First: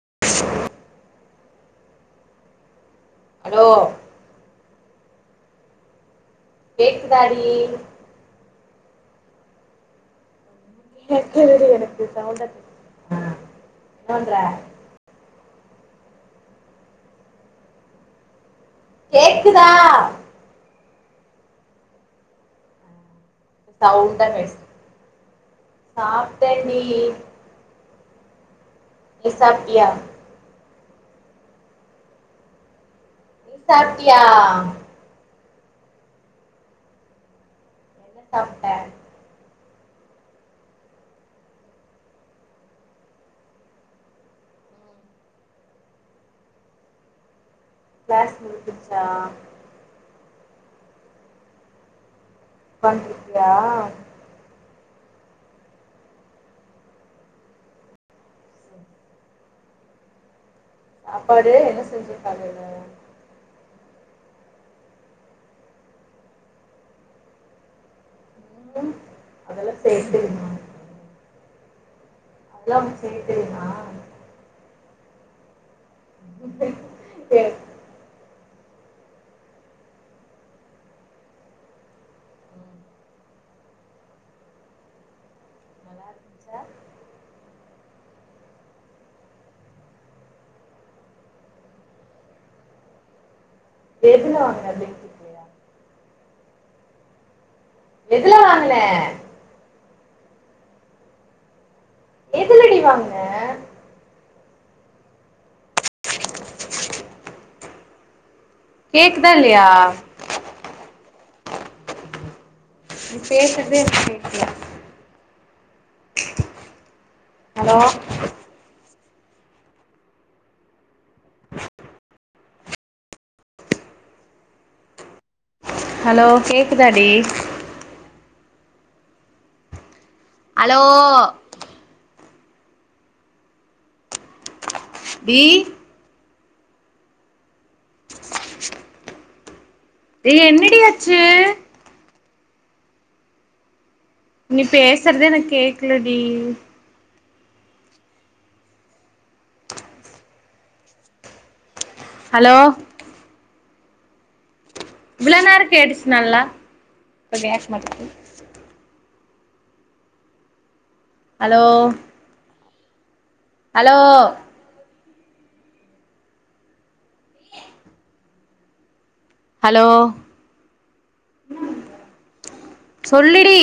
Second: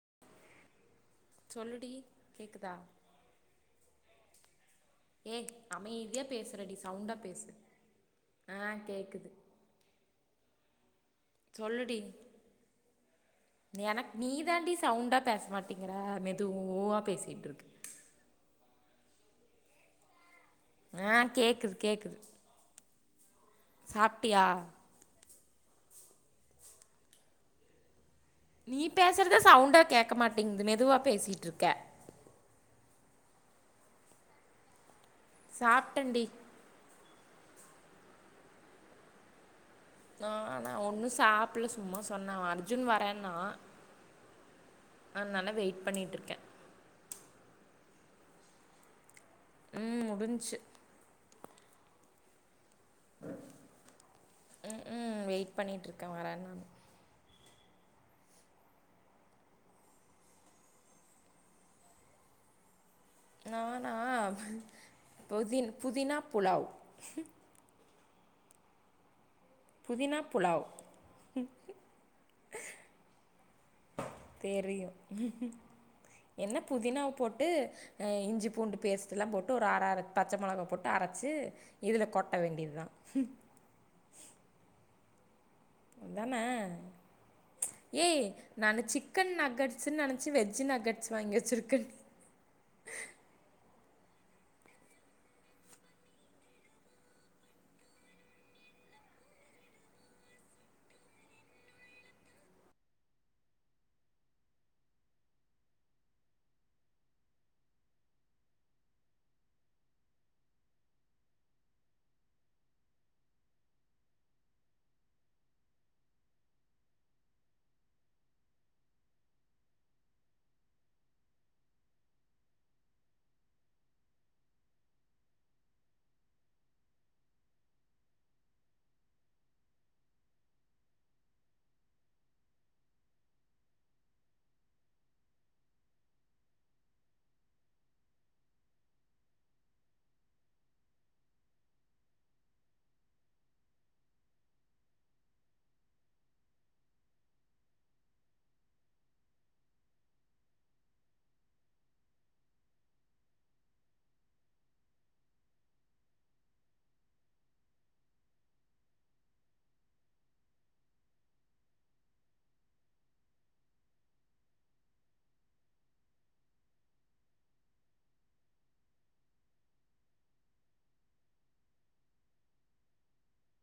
[unintelligible] என்ன டி கேக்குதா அலோ ஏன் அமைதிய பேசுறடி சவுண்டா கேக்குதாடி பேசு ஆஹ் கேக்குது கேக்குதுடி சொல்லுடி எனக்கு சவுண்டா கேக்குது ஆ என்ன எனக்கு பண்ற நீதாண்டி சவுண்டா பேசமாட் இங்க மெதுவா பேசிட்டு இருக்கு கேக்குதா ஆஹ் கேக்குது கேக்குது சவுண்டா சாப்ட்டியா பேசு சாப்ட டி நீ பேசுறத சவுண்டா கேட்கமாட்டேங்குது மெது மெதுவா பேசிட்டு இருக்கே நீ சாப்ட்டியா சாப்ட்டண்டி என்ன சாப்ட்ட நா நான ஒண்ணும் சாப்பிடல சும்மா சொன்னேன் அர்ஜுன் வரேன்னா அதுனால வெயிட் பண்ணிட்டு இருக்கேன் கிளாஸ் முடிஞ்சிருச்சா உம் முடிஞ்சு உட்க்காந்துட்டு இருக்கியா உம் வெயிட் பண்ணிட்டுருக்கேன் வரேன் நான சாப்பாடு என்ன செஞ்ச காலையில நானா புதின் புதினா புலாவ் உம் புதினா புலாவ் அதெல்லா உனக்கு செய்ய தெரியுமா தெரியும் என்ன புதினாவ போட்டு இஞ்சு பூண்டு பேஸ்ட் எல்லா போட்டு ஒரு அர அர பச்சை மிளகு போட்டு அரைச்சு இதுல கொட்ட வேண்டியது தான் நல்லா அதானே இருந்துச்சா ச்சு ஏய் நான சிக்கன் நக்கட்ஸ்னு நெனைச்சு வெஜ்ஜ் நக்கட்ஸ் வாங்கி வச்சிருக்கேன் டி எதுல வாங்கினா [unintelligible] இல்லயா எதுலா வாங்குனா எதுலடி வாங்குனா கேக்குதா இல்லயா நீ பேசுறதே எனக்கு கேட்கல ஹலோ ஹலோ கேக்குதாடி அலோ டி ஏய் என்னடி ஆச்சு நீ பேசுறதே எனக்கு கேக்கலடி ஹலோ இவ்ளோ நேரம் கேட்டுச்சு நல்லா இப்ப கேக்க மாட்டேங்குது ஹலோ ஹலோ ஹலோ சொல்லுடி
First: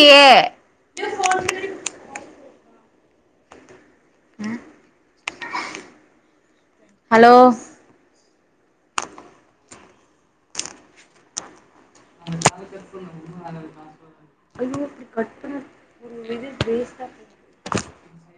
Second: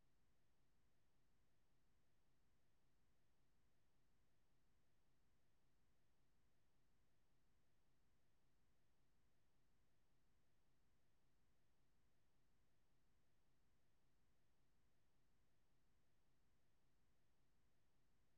அஹ ஹலோ ஐயோ இப்டி கட் பண்ணா இது வேஸ்டா போயிடும்